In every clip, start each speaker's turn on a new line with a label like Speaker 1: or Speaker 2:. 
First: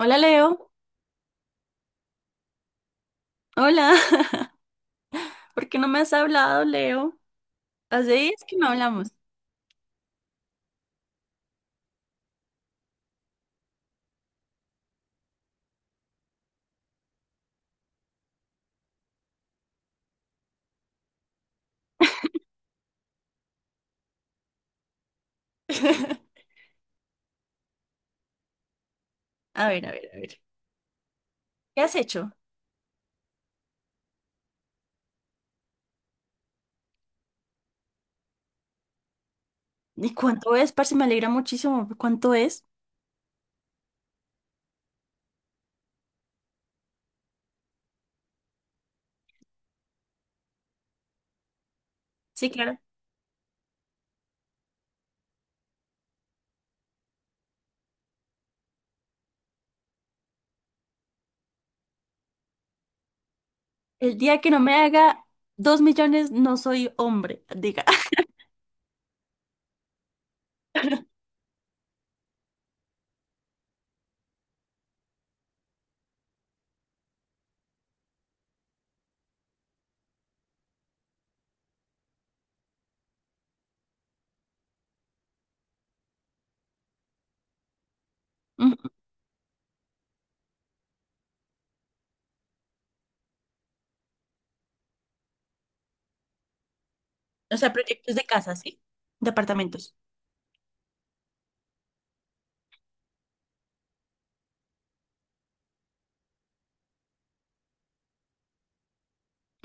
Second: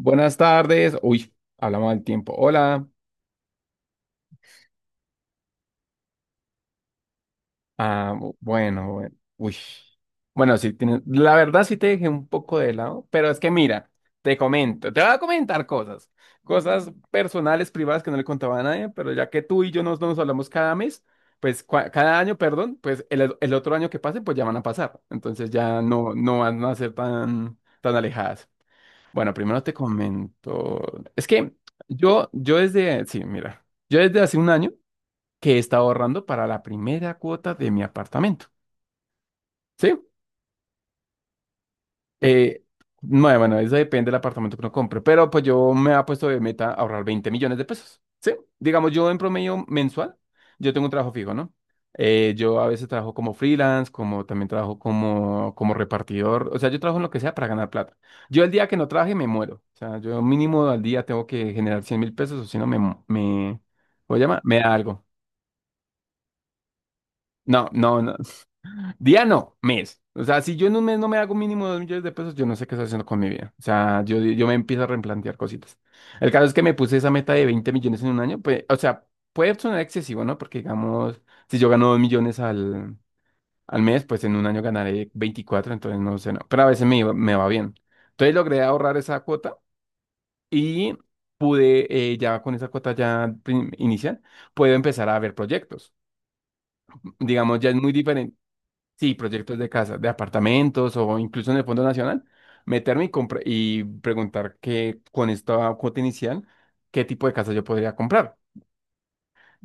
Speaker 1: Hola Leo,
Speaker 2: tardes. Hablamos del tiempo. Hola.
Speaker 1: hola. ¿Por qué no me has hablado, Leo? Hace días que no
Speaker 2: Bueno,
Speaker 1: hablamos.
Speaker 2: bueno. Uy. Bueno, sí, la verdad sí te dejé un poco de lado, pero es que mira, te voy a comentar cosas, cosas personales, privadas que no le contaba a nadie, pero ya que tú y yo nos hablamos cada mes, pues cada año, perdón, pues el otro año que pase, pues ya van a pasar. Entonces ya no van a ser tan, tan alejadas. Bueno, primero
Speaker 1: A
Speaker 2: te
Speaker 1: ver, a ver, a ver.
Speaker 2: comento. Es que
Speaker 1: ¿Qué has
Speaker 2: yo,
Speaker 1: hecho?
Speaker 2: yo mira. Yo desde hace un año que estaba ahorrando para la primera cuota de mi apartamento. ¿Sí?
Speaker 1: ¿Y cuánto es, parce? Me alegra muchísimo. ¿Cuánto
Speaker 2: Eh,
Speaker 1: es?
Speaker 2: no, bueno, eso depende del apartamento que uno compre, pero pues yo me he puesto de meta ahorrar 20 millones de pesos. ¿Sí? Digamos, yo en promedio mensual, yo tengo un trabajo fijo, ¿no?
Speaker 1: Sí,
Speaker 2: Yo a
Speaker 1: claro.
Speaker 2: veces trabajo como freelance, como también trabajo como repartidor, o sea, yo trabajo en lo que sea para ganar plata. Yo el día que no trabaje me muero, o sea, yo mínimo al día tengo que generar 100 mil pesos o si no me, ¿cómo
Speaker 1: El
Speaker 2: se llama?
Speaker 1: día que
Speaker 2: Me
Speaker 1: no
Speaker 2: da
Speaker 1: me
Speaker 2: algo.
Speaker 1: haga 2 millones, no soy hombre,
Speaker 2: No,
Speaker 1: diga.
Speaker 2: no, no, Diano, mes. O sea, si yo en un mes no me hago mínimo 2 millones de pesos, yo no sé qué estoy haciendo con mi vida. O sea, yo me empiezo a replantear cositas. El caso es que me puse esa meta de 20 millones en un año. Pues, o sea, puede sonar excesivo, ¿no? Porque, digamos, si yo gano 2 millones al mes, pues en un año ganaré 24 entonces no sé, no. Pero a veces me va bien. Entonces logré
Speaker 1: Ujú.
Speaker 2: ahorrar esa cuota y pude, ya con esa cuota ya inicial, puedo empezar a ver proyectos.
Speaker 1: O
Speaker 2: Digamos, ya
Speaker 1: sea,
Speaker 2: es muy
Speaker 1: proyectos de
Speaker 2: diferente.
Speaker 1: casa, ¿sí?
Speaker 2: Sí,
Speaker 1: De
Speaker 2: proyectos de
Speaker 1: apartamentos.
Speaker 2: casa, de apartamentos o incluso en el Fondo Nacional, meterme y preguntar que con esta cuota inicial, qué tipo de casa yo podría comprar.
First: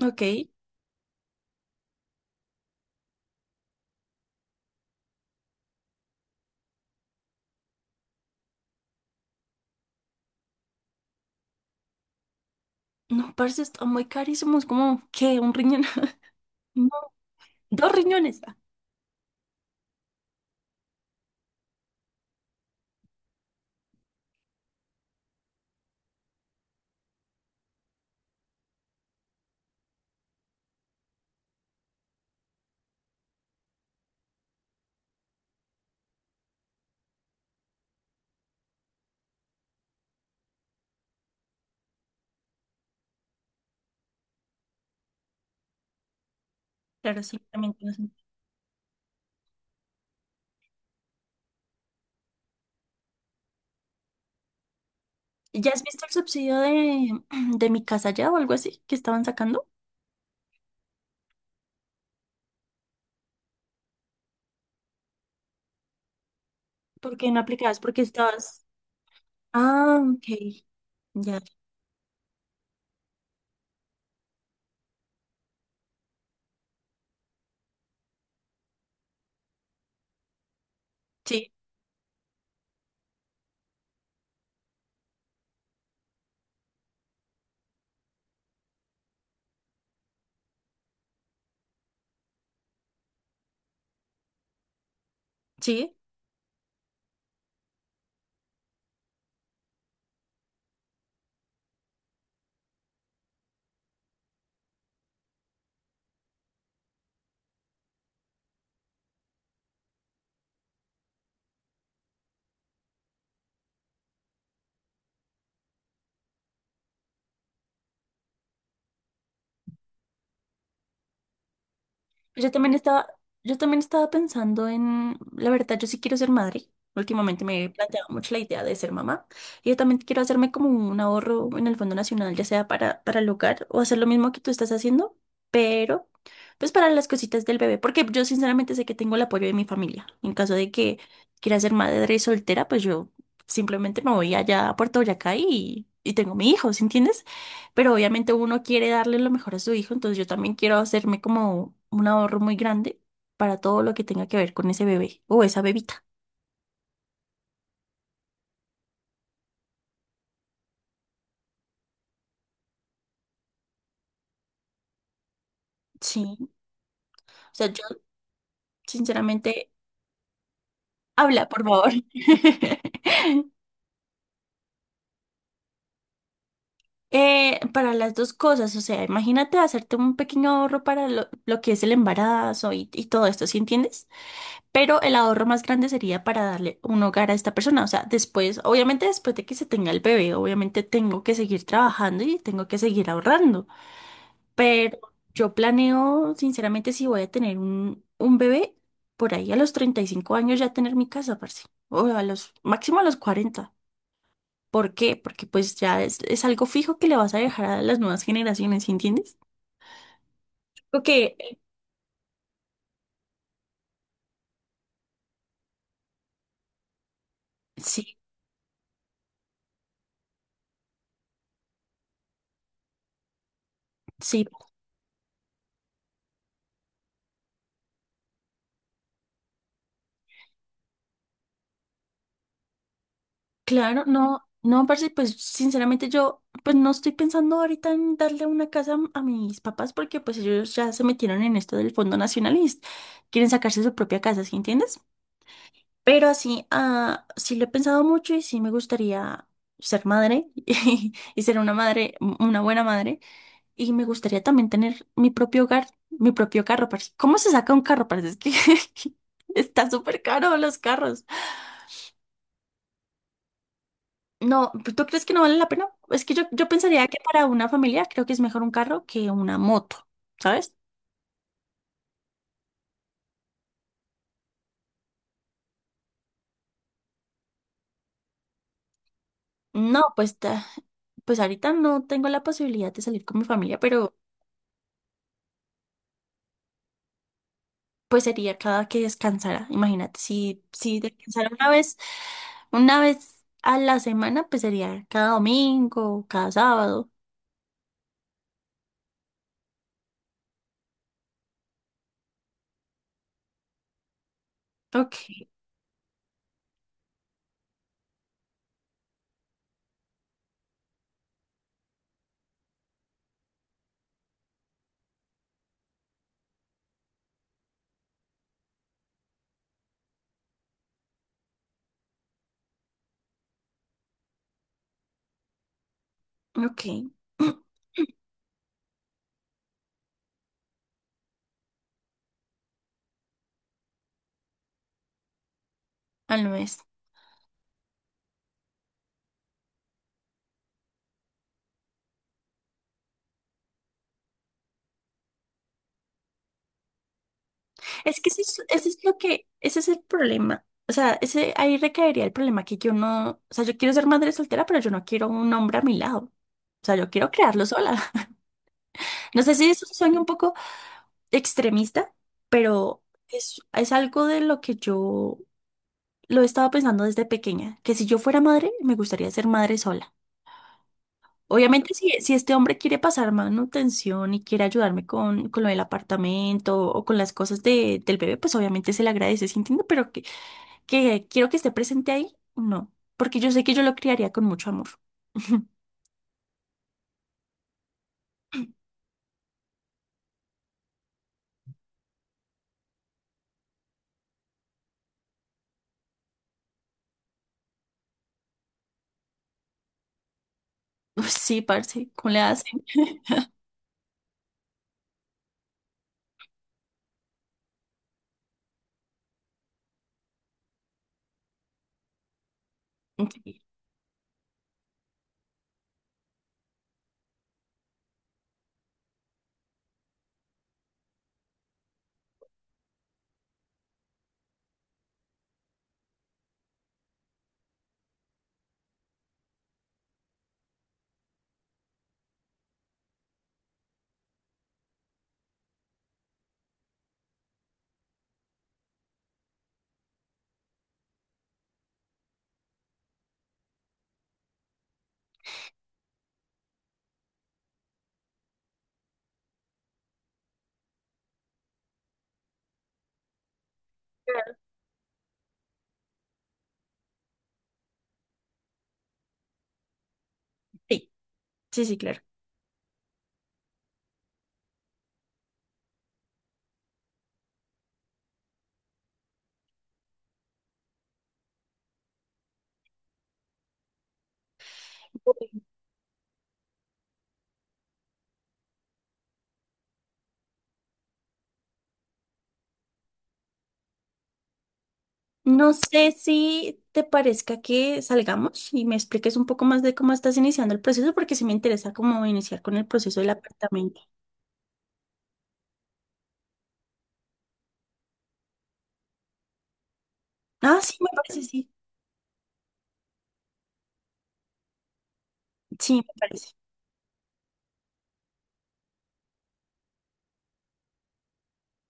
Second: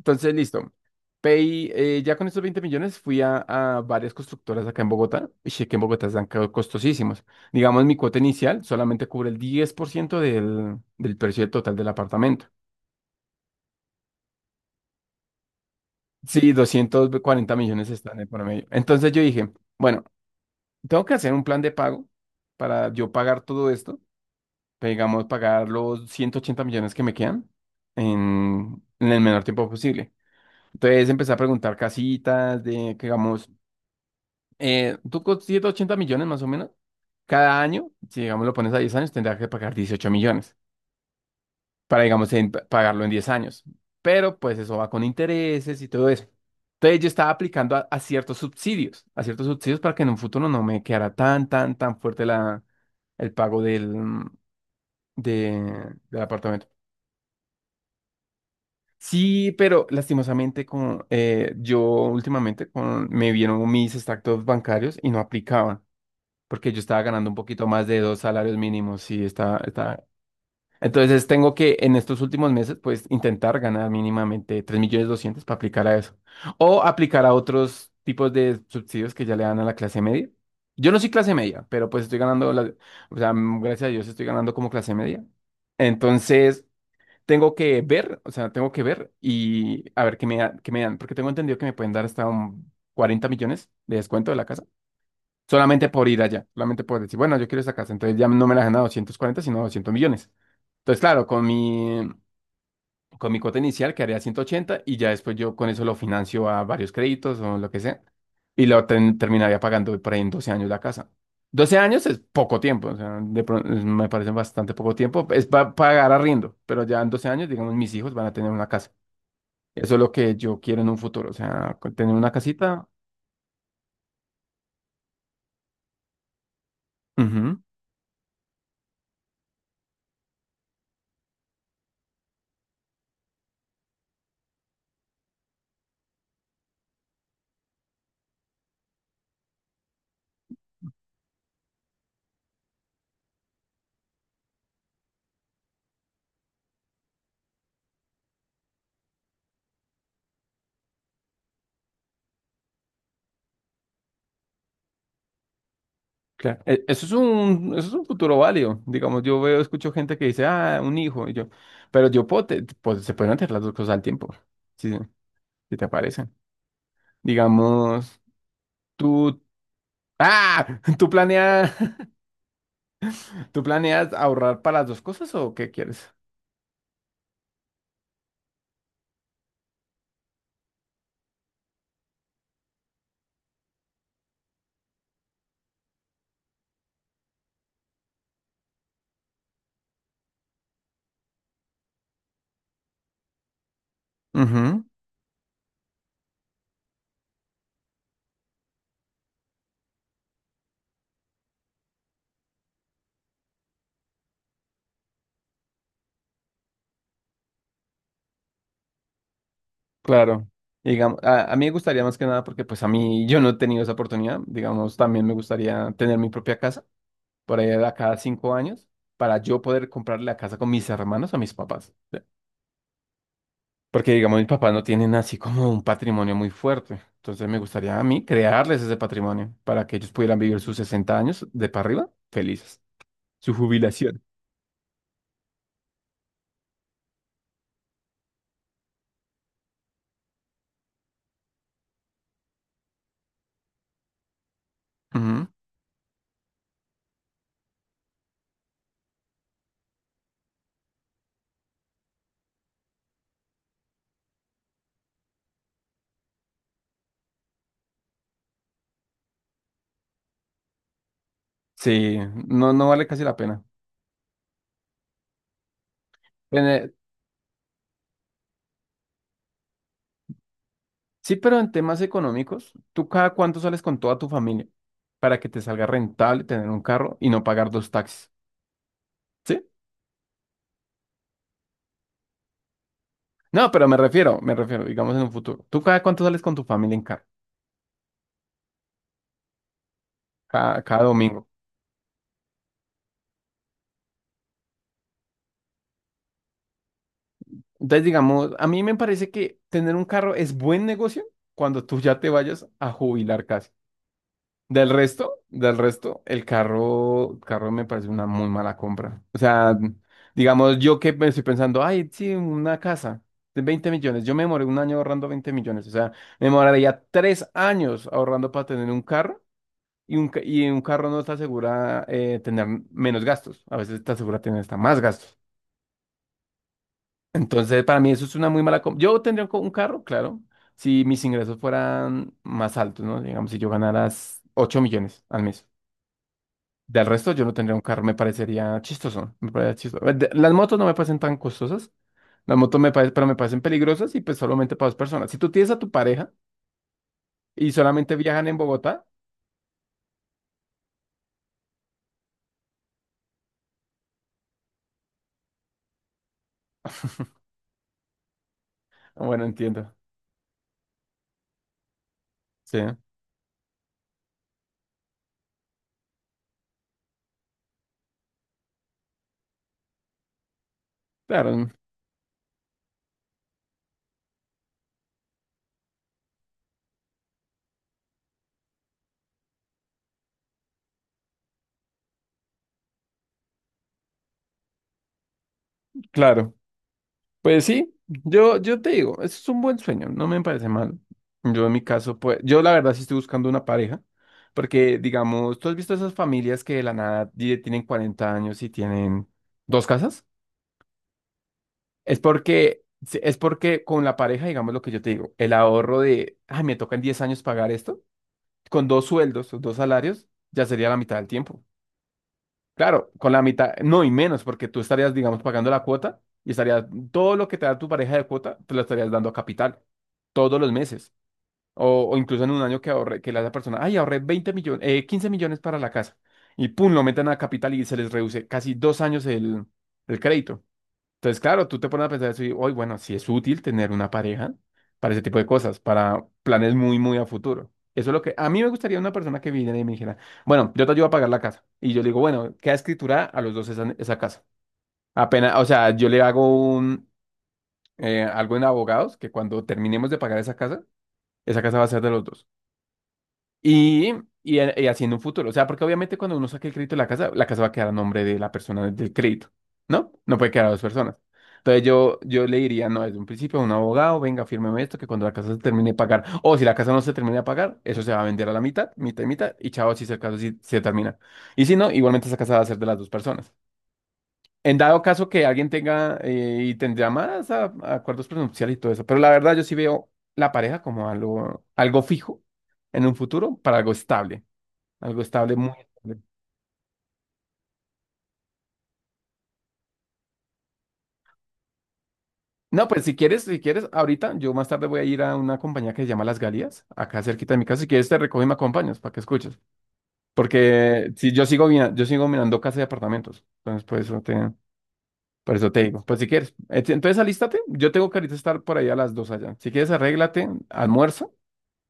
Speaker 1: Ok.
Speaker 2: listo. Pay ya con estos 20 millones fui a varias constructoras acá en Bogotá. Y sé que en Bogotá están costosísimos. Digamos, mi cuota inicial solamente cubre el 10% del precio del total del apartamento.
Speaker 1: No, parce, están muy carísimos. ¿Cómo? ¿Qué? ¿Un riñón?
Speaker 2: Sí,
Speaker 1: No,
Speaker 2: 240 millones
Speaker 1: dos
Speaker 2: están en
Speaker 1: riñones. Ah,
Speaker 2: promedio. Entonces yo dije, bueno, tengo que hacer un plan de pago para yo pagar todo esto digamos, pagar los 180 millones que me quedan en el menor tiempo posible. Entonces empecé a preguntar casitas de, que digamos, tú con 180 millones más o menos, cada año, si digamos lo pones a 10 años, tendrás que pagar 18 millones para, digamos, pagarlo en 10 años. Pero pues eso va con intereses y todo eso. Entonces yo
Speaker 1: claro,
Speaker 2: estaba
Speaker 1: sí, también.
Speaker 2: aplicando
Speaker 1: Tienes un-
Speaker 2: a ciertos subsidios para que en un futuro no me quedara tan, tan, tan fuerte el pago
Speaker 1: ¿Ya has visto el
Speaker 2: del
Speaker 1: subsidio
Speaker 2: apartamento.
Speaker 1: de, de mi casa ya o algo así que estaban
Speaker 2: Sí,
Speaker 1: sacando?
Speaker 2: pero lastimosamente yo últimamente con, me vieron mis extractos bancarios y no aplicaban, porque yo estaba
Speaker 1: ¿Por
Speaker 2: ganando
Speaker 1: qué
Speaker 2: un
Speaker 1: no
Speaker 2: poquito
Speaker 1: aplicabas?
Speaker 2: más de
Speaker 1: Porque
Speaker 2: dos salarios
Speaker 1: estabas.
Speaker 2: mínimos y está,
Speaker 1: Ah,
Speaker 2: está.
Speaker 1: ok.
Speaker 2: Entonces
Speaker 1: Ya.
Speaker 2: tengo que en estos últimos meses pues intentar ganar mínimamente 3 millones 200 para aplicar a eso. O aplicar a otros tipos de subsidios que ya le dan a la clase media. Yo no soy clase
Speaker 1: Sí,
Speaker 2: media, pero pues estoy o sea, gracias a Dios estoy ganando como clase media. Entonces tengo que ver, o sea, tengo que ver y a ver qué qué me dan, porque tengo entendido que me pueden dar hasta un 40 millones de descuento de la casa, solamente
Speaker 1: sí.
Speaker 2: por ir allá, solamente por decir, bueno, yo quiero esa casa, entonces ya no me la dan a 240, sino a 200 millones. Entonces, claro, con mi cuota inicial quedaría 180 y ya después yo con eso lo financio a varios créditos o lo que sea. Y lo terminaría pagando por ahí en 12 años la casa. 12 años es poco tiempo, o sea, me parece bastante poco tiempo. Es para pagar arriendo, pero ya en 12 años, digamos, mis hijos van a tener una casa. Eso es lo que yo quiero en un futuro, o sea, con tener una
Speaker 1: Pues yo también
Speaker 2: casita.
Speaker 1: estaba pensando en, la verdad, yo sí quiero ser madre. Últimamente
Speaker 2: Ujú,
Speaker 1: me he planteado mucho la idea de ser mamá. Y yo también quiero hacerme como un ahorro en el Fondo Nacional, ya sea para, el hogar, o hacer lo mismo que tú estás haciendo, pero pues para las cositas del bebé. Porque yo sinceramente sé que tengo el apoyo de mi familia. En caso de que quiera ser madre soltera, pues yo simplemente me voy allá a Puerto Boyacá y tengo mi hijo, ¿sí entiendes? Pero obviamente uno quiere darle lo mejor a su hijo, entonces yo también quiero hacerme como un ahorro muy grande para todo lo que tenga que ver con ese bebé o esa bebita.
Speaker 2: claro. Eso es un futuro válido. Digamos, yo veo, escucho gente que dice, ah, un hijo, y yo, pero yo puedo, pues se pueden hacer las dos cosas al tiempo. Sí, sí, si te
Speaker 1: Sí,
Speaker 2: parece.
Speaker 1: o sea, yo
Speaker 2: Digamos, tú...
Speaker 1: sinceramente,
Speaker 2: ¡Ah! ¿Tú
Speaker 1: habla, por
Speaker 2: planeas,
Speaker 1: favor.
Speaker 2: tú planeas ahorrar para las dos cosas o qué quieres?
Speaker 1: Para las dos cosas, o sea, imagínate hacerte un pequeño ahorro para lo, que es el embarazo y todo esto, ¿sí entiendes? Pero el ahorro más grande sería para darle un hogar a esta persona, o sea, después, obviamente después de que se tenga el bebé, obviamente tengo que seguir trabajando y tengo que seguir ahorrando.
Speaker 2: Ujú,
Speaker 1: Pero yo planeo, sinceramente, si voy a tener un, bebé, por ahí a los 35 años ya tener mi casa, parce. O a los, máximo a los 40. ¿Por qué? Porque pues ya es algo fijo que le vas a dejar a las nuevas generaciones, ¿sí entiendes?
Speaker 2: claro. Digamos,
Speaker 1: Porque
Speaker 2: a mí me gustaría más que nada porque pues a mí yo no he tenido esa oportunidad. Digamos, también me gustaría tener mi propia casa por ahí a cada
Speaker 1: sí,
Speaker 2: 5 años para yo poder comprarle la casa con mis hermanos a mis papás. ¿Sí? Porque digamos,
Speaker 1: sí,
Speaker 2: mis papás no tienen así como un patrimonio muy fuerte. Entonces me gustaría a mí crearles ese patrimonio para que ellos pudieran vivir sus 60 años de para arriba felices. Su
Speaker 1: claro,
Speaker 2: jubilación.
Speaker 1: no, no, parce, pues sinceramente yo pues no estoy pensando ahorita en darle una casa a mis papás, porque pues ellos ya se metieron en esto del Fondo Nacional y es- quieren sacarse su propia casa, ¿sí entiendes?
Speaker 2: Ujú.
Speaker 1: Pero así, ah, sí lo he pensado mucho y sí me gustaría ser madre y, ser una madre, una buena madre. Y me gustaría también tener mi propio hogar, mi propio carro, parce. ¿Cómo se saca un carro, parce? Es que está súper caro los carros.
Speaker 2: Sí, no, no vale casi la pena.
Speaker 1: No, ¿tú crees que no vale la pena? Es que yo,
Speaker 2: En,
Speaker 1: yo
Speaker 2: eh,
Speaker 1: pensaría que para una familia creo que es mejor un carro que una moto, ¿sabes?
Speaker 2: sí, pero en temas económicos, ¿tú cada cuánto sales con toda tu familia para que te salga rentable tener un carro y no pagar dos taxis? ¿Sí?
Speaker 1: No, pues, pues ahorita no tengo la posibilidad de salir con mi
Speaker 2: No,
Speaker 1: familia,
Speaker 2: pero
Speaker 1: pero
Speaker 2: me refiero, digamos en un futuro. ¿Tú cada cuánto sales con tu familia en carro?
Speaker 1: pues sería cada que descansara. Imagínate, si,
Speaker 2: Cada domingo.
Speaker 1: descansara una vez, una vez a la semana, pues sería cada domingo, cada sábado.
Speaker 2: Entonces, digamos, a mí me parece que tener un carro es buen negocio cuando tú ya te vayas a jubilar casi.
Speaker 1: Ok,
Speaker 2: Del resto, carro me parece una muy mala compra. O sea, digamos, yo que me estoy pensando, ay, sí, una casa de 20 millones. Yo me demoré un año ahorrando 20 millones. O sea, me demoraría 3 años ahorrando para tener un carro y y un carro no te asegura tener menos gastos. A veces te asegura tener hasta más gastos.
Speaker 1: ok.
Speaker 2: Entonces, para mí eso es una muy mala compra. Yo tendría un un carro, claro, si mis ingresos fueran más altos, ¿no? Digamos, si yo ganara 8 millones al mes.
Speaker 1: Al mes.
Speaker 2: Del resto, yo no tendría un carro, me parecería chistoso. Me parecería chistoso. Las motos no me parecen tan costosas. Las motos me parecen, pero me parecen peligrosas y pues solamente para dos personas. Si tú tienes a tu pareja y solamente
Speaker 1: Es que
Speaker 2: viajan en
Speaker 1: eso es
Speaker 2: Bogotá,
Speaker 1: lo que, ese es el problema. O sea, ese, ahí recaería el problema que yo no, o sea, yo quiero ser madre soltera, pero yo no quiero un hombre a mi lado. O sea, yo quiero crearlo sola. No
Speaker 2: bueno,
Speaker 1: sé si es
Speaker 2: entiendo.
Speaker 1: un sueño un poco extremista,
Speaker 2: Sí,
Speaker 1: pero es, algo de lo que yo lo he estado pensando desde pequeña, que si yo fuera madre, me gustaría ser madre sola.
Speaker 2: claro,
Speaker 1: Obviamente, si, este hombre quiere pasar manutención y quiere ayudarme con, lo del apartamento o con las cosas de, del bebé, pues obviamente se le agradece, ¿sí entiendo? Pero que quiero que esté presente ahí, no, porque yo sé que yo lo criaría con mucho amor.
Speaker 2: claro. Pues sí, yo te digo, eso es un buen sueño, no me parece mal. Yo en mi caso, pues, yo la verdad sí estoy buscando una pareja, porque digamos, tú has visto esas familias que de la nada tienen 40 años y tienen dos casas.
Speaker 1: Uy, sí, parce,
Speaker 2: Es
Speaker 1: ¿cómo le
Speaker 2: porque,
Speaker 1: hacen?
Speaker 2: sí, es porque con la pareja, digamos lo que yo te digo, el ahorro de, ay, me toca en 10 años pagar esto, con dos sueldos, o dos salarios, ya sería la mitad del tiempo. Claro, con la
Speaker 1: Sí,
Speaker 2: mitad, no y menos, porque tú estarías, digamos, pagando la cuota y estarías, todo lo que te da tu pareja de cuota, te lo estarías dando a capital, todos los meses. O incluso en un año que ahorre, que la persona, ay, ahorré 20 millones, 15 millones para la casa. Y pum, lo meten a capital y se les reduce casi 2 años el crédito. Entonces, claro, tú te pones a pensar eso y, hoy, bueno, sí es útil tener una pareja para ese tipo de cosas, para planes muy, muy a futuro. Eso es lo que a mí me gustaría una persona que viniera y me dijera, bueno, yo te ayudo a pagar la casa. Y yo le digo, bueno, queda escritura a los dos esa, esa casa. Apenas, o sea, yo le hago un, algo en abogados que cuando terminemos de pagar esa casa va a ser de los dos. Y, y así en un futuro. O sea, porque obviamente cuando uno saque el crédito de la casa va a quedar a nombre de la persona del crédito, ¿no? No puede quedar a dos
Speaker 1: sí,
Speaker 2: personas. Entonces
Speaker 1: sí, sí, claro.
Speaker 2: yo le diría, no, desde un principio a un abogado, venga, fírmeme esto, que cuando la casa se termine de pagar, o si la casa no se termine de pagar, eso se va a vender a la mitad, mitad y mitad, y chao, si es el caso, si se termina. Y si no, igualmente esa casa va a ser de las dos personas. En dado caso que alguien tenga y tendría más a acuerdos prenupciales y todo eso, pero la verdad yo sí veo la pareja como algo, algo fijo en un futuro para algo estable
Speaker 1: No
Speaker 2: muy
Speaker 1: sé
Speaker 2: estable.
Speaker 1: si te parezca que salgamos y me expliques un poco más de cómo estás iniciando el proceso, porque sí me interesa cómo iniciar con el
Speaker 2: No, pues si
Speaker 1: proceso del
Speaker 2: quieres, si quieres,
Speaker 1: apartamento.
Speaker 2: ahorita yo más tarde voy a ir a una compañía que se llama Las Galias, acá cerquita de mi casa. Si quieres te recojo y me acompañas para que escuches,
Speaker 1: Ah, sí, me
Speaker 2: porque si
Speaker 1: parece,
Speaker 2: yo sigo
Speaker 1: sí.
Speaker 2: yo sigo mirando casas y apartamentos, entonces por eso te
Speaker 1: Sí, me
Speaker 2: digo, pues si
Speaker 1: parece.
Speaker 2: quieres, entonces alístate. Yo tengo que ahorita estar por ahí a las dos allá. Si quieres arréglate, almuerza.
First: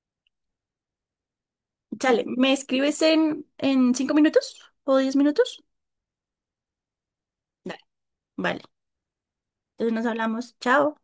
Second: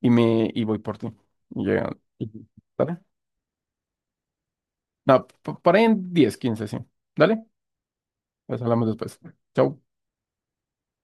Speaker 2: Y me y voy por ti. Y llega,
Speaker 1: Chale,
Speaker 2: y-
Speaker 1: ¿me
Speaker 2: ¿Dale?
Speaker 1: escribes en, 5 minutos o 10
Speaker 2: No,
Speaker 1: minutos?
Speaker 2: por ahí en 10 15 sí. Dale,
Speaker 1: Dale. Vale,
Speaker 2: pues hablamos después. Chau.
Speaker 1: entonces nos hablamos. Chao.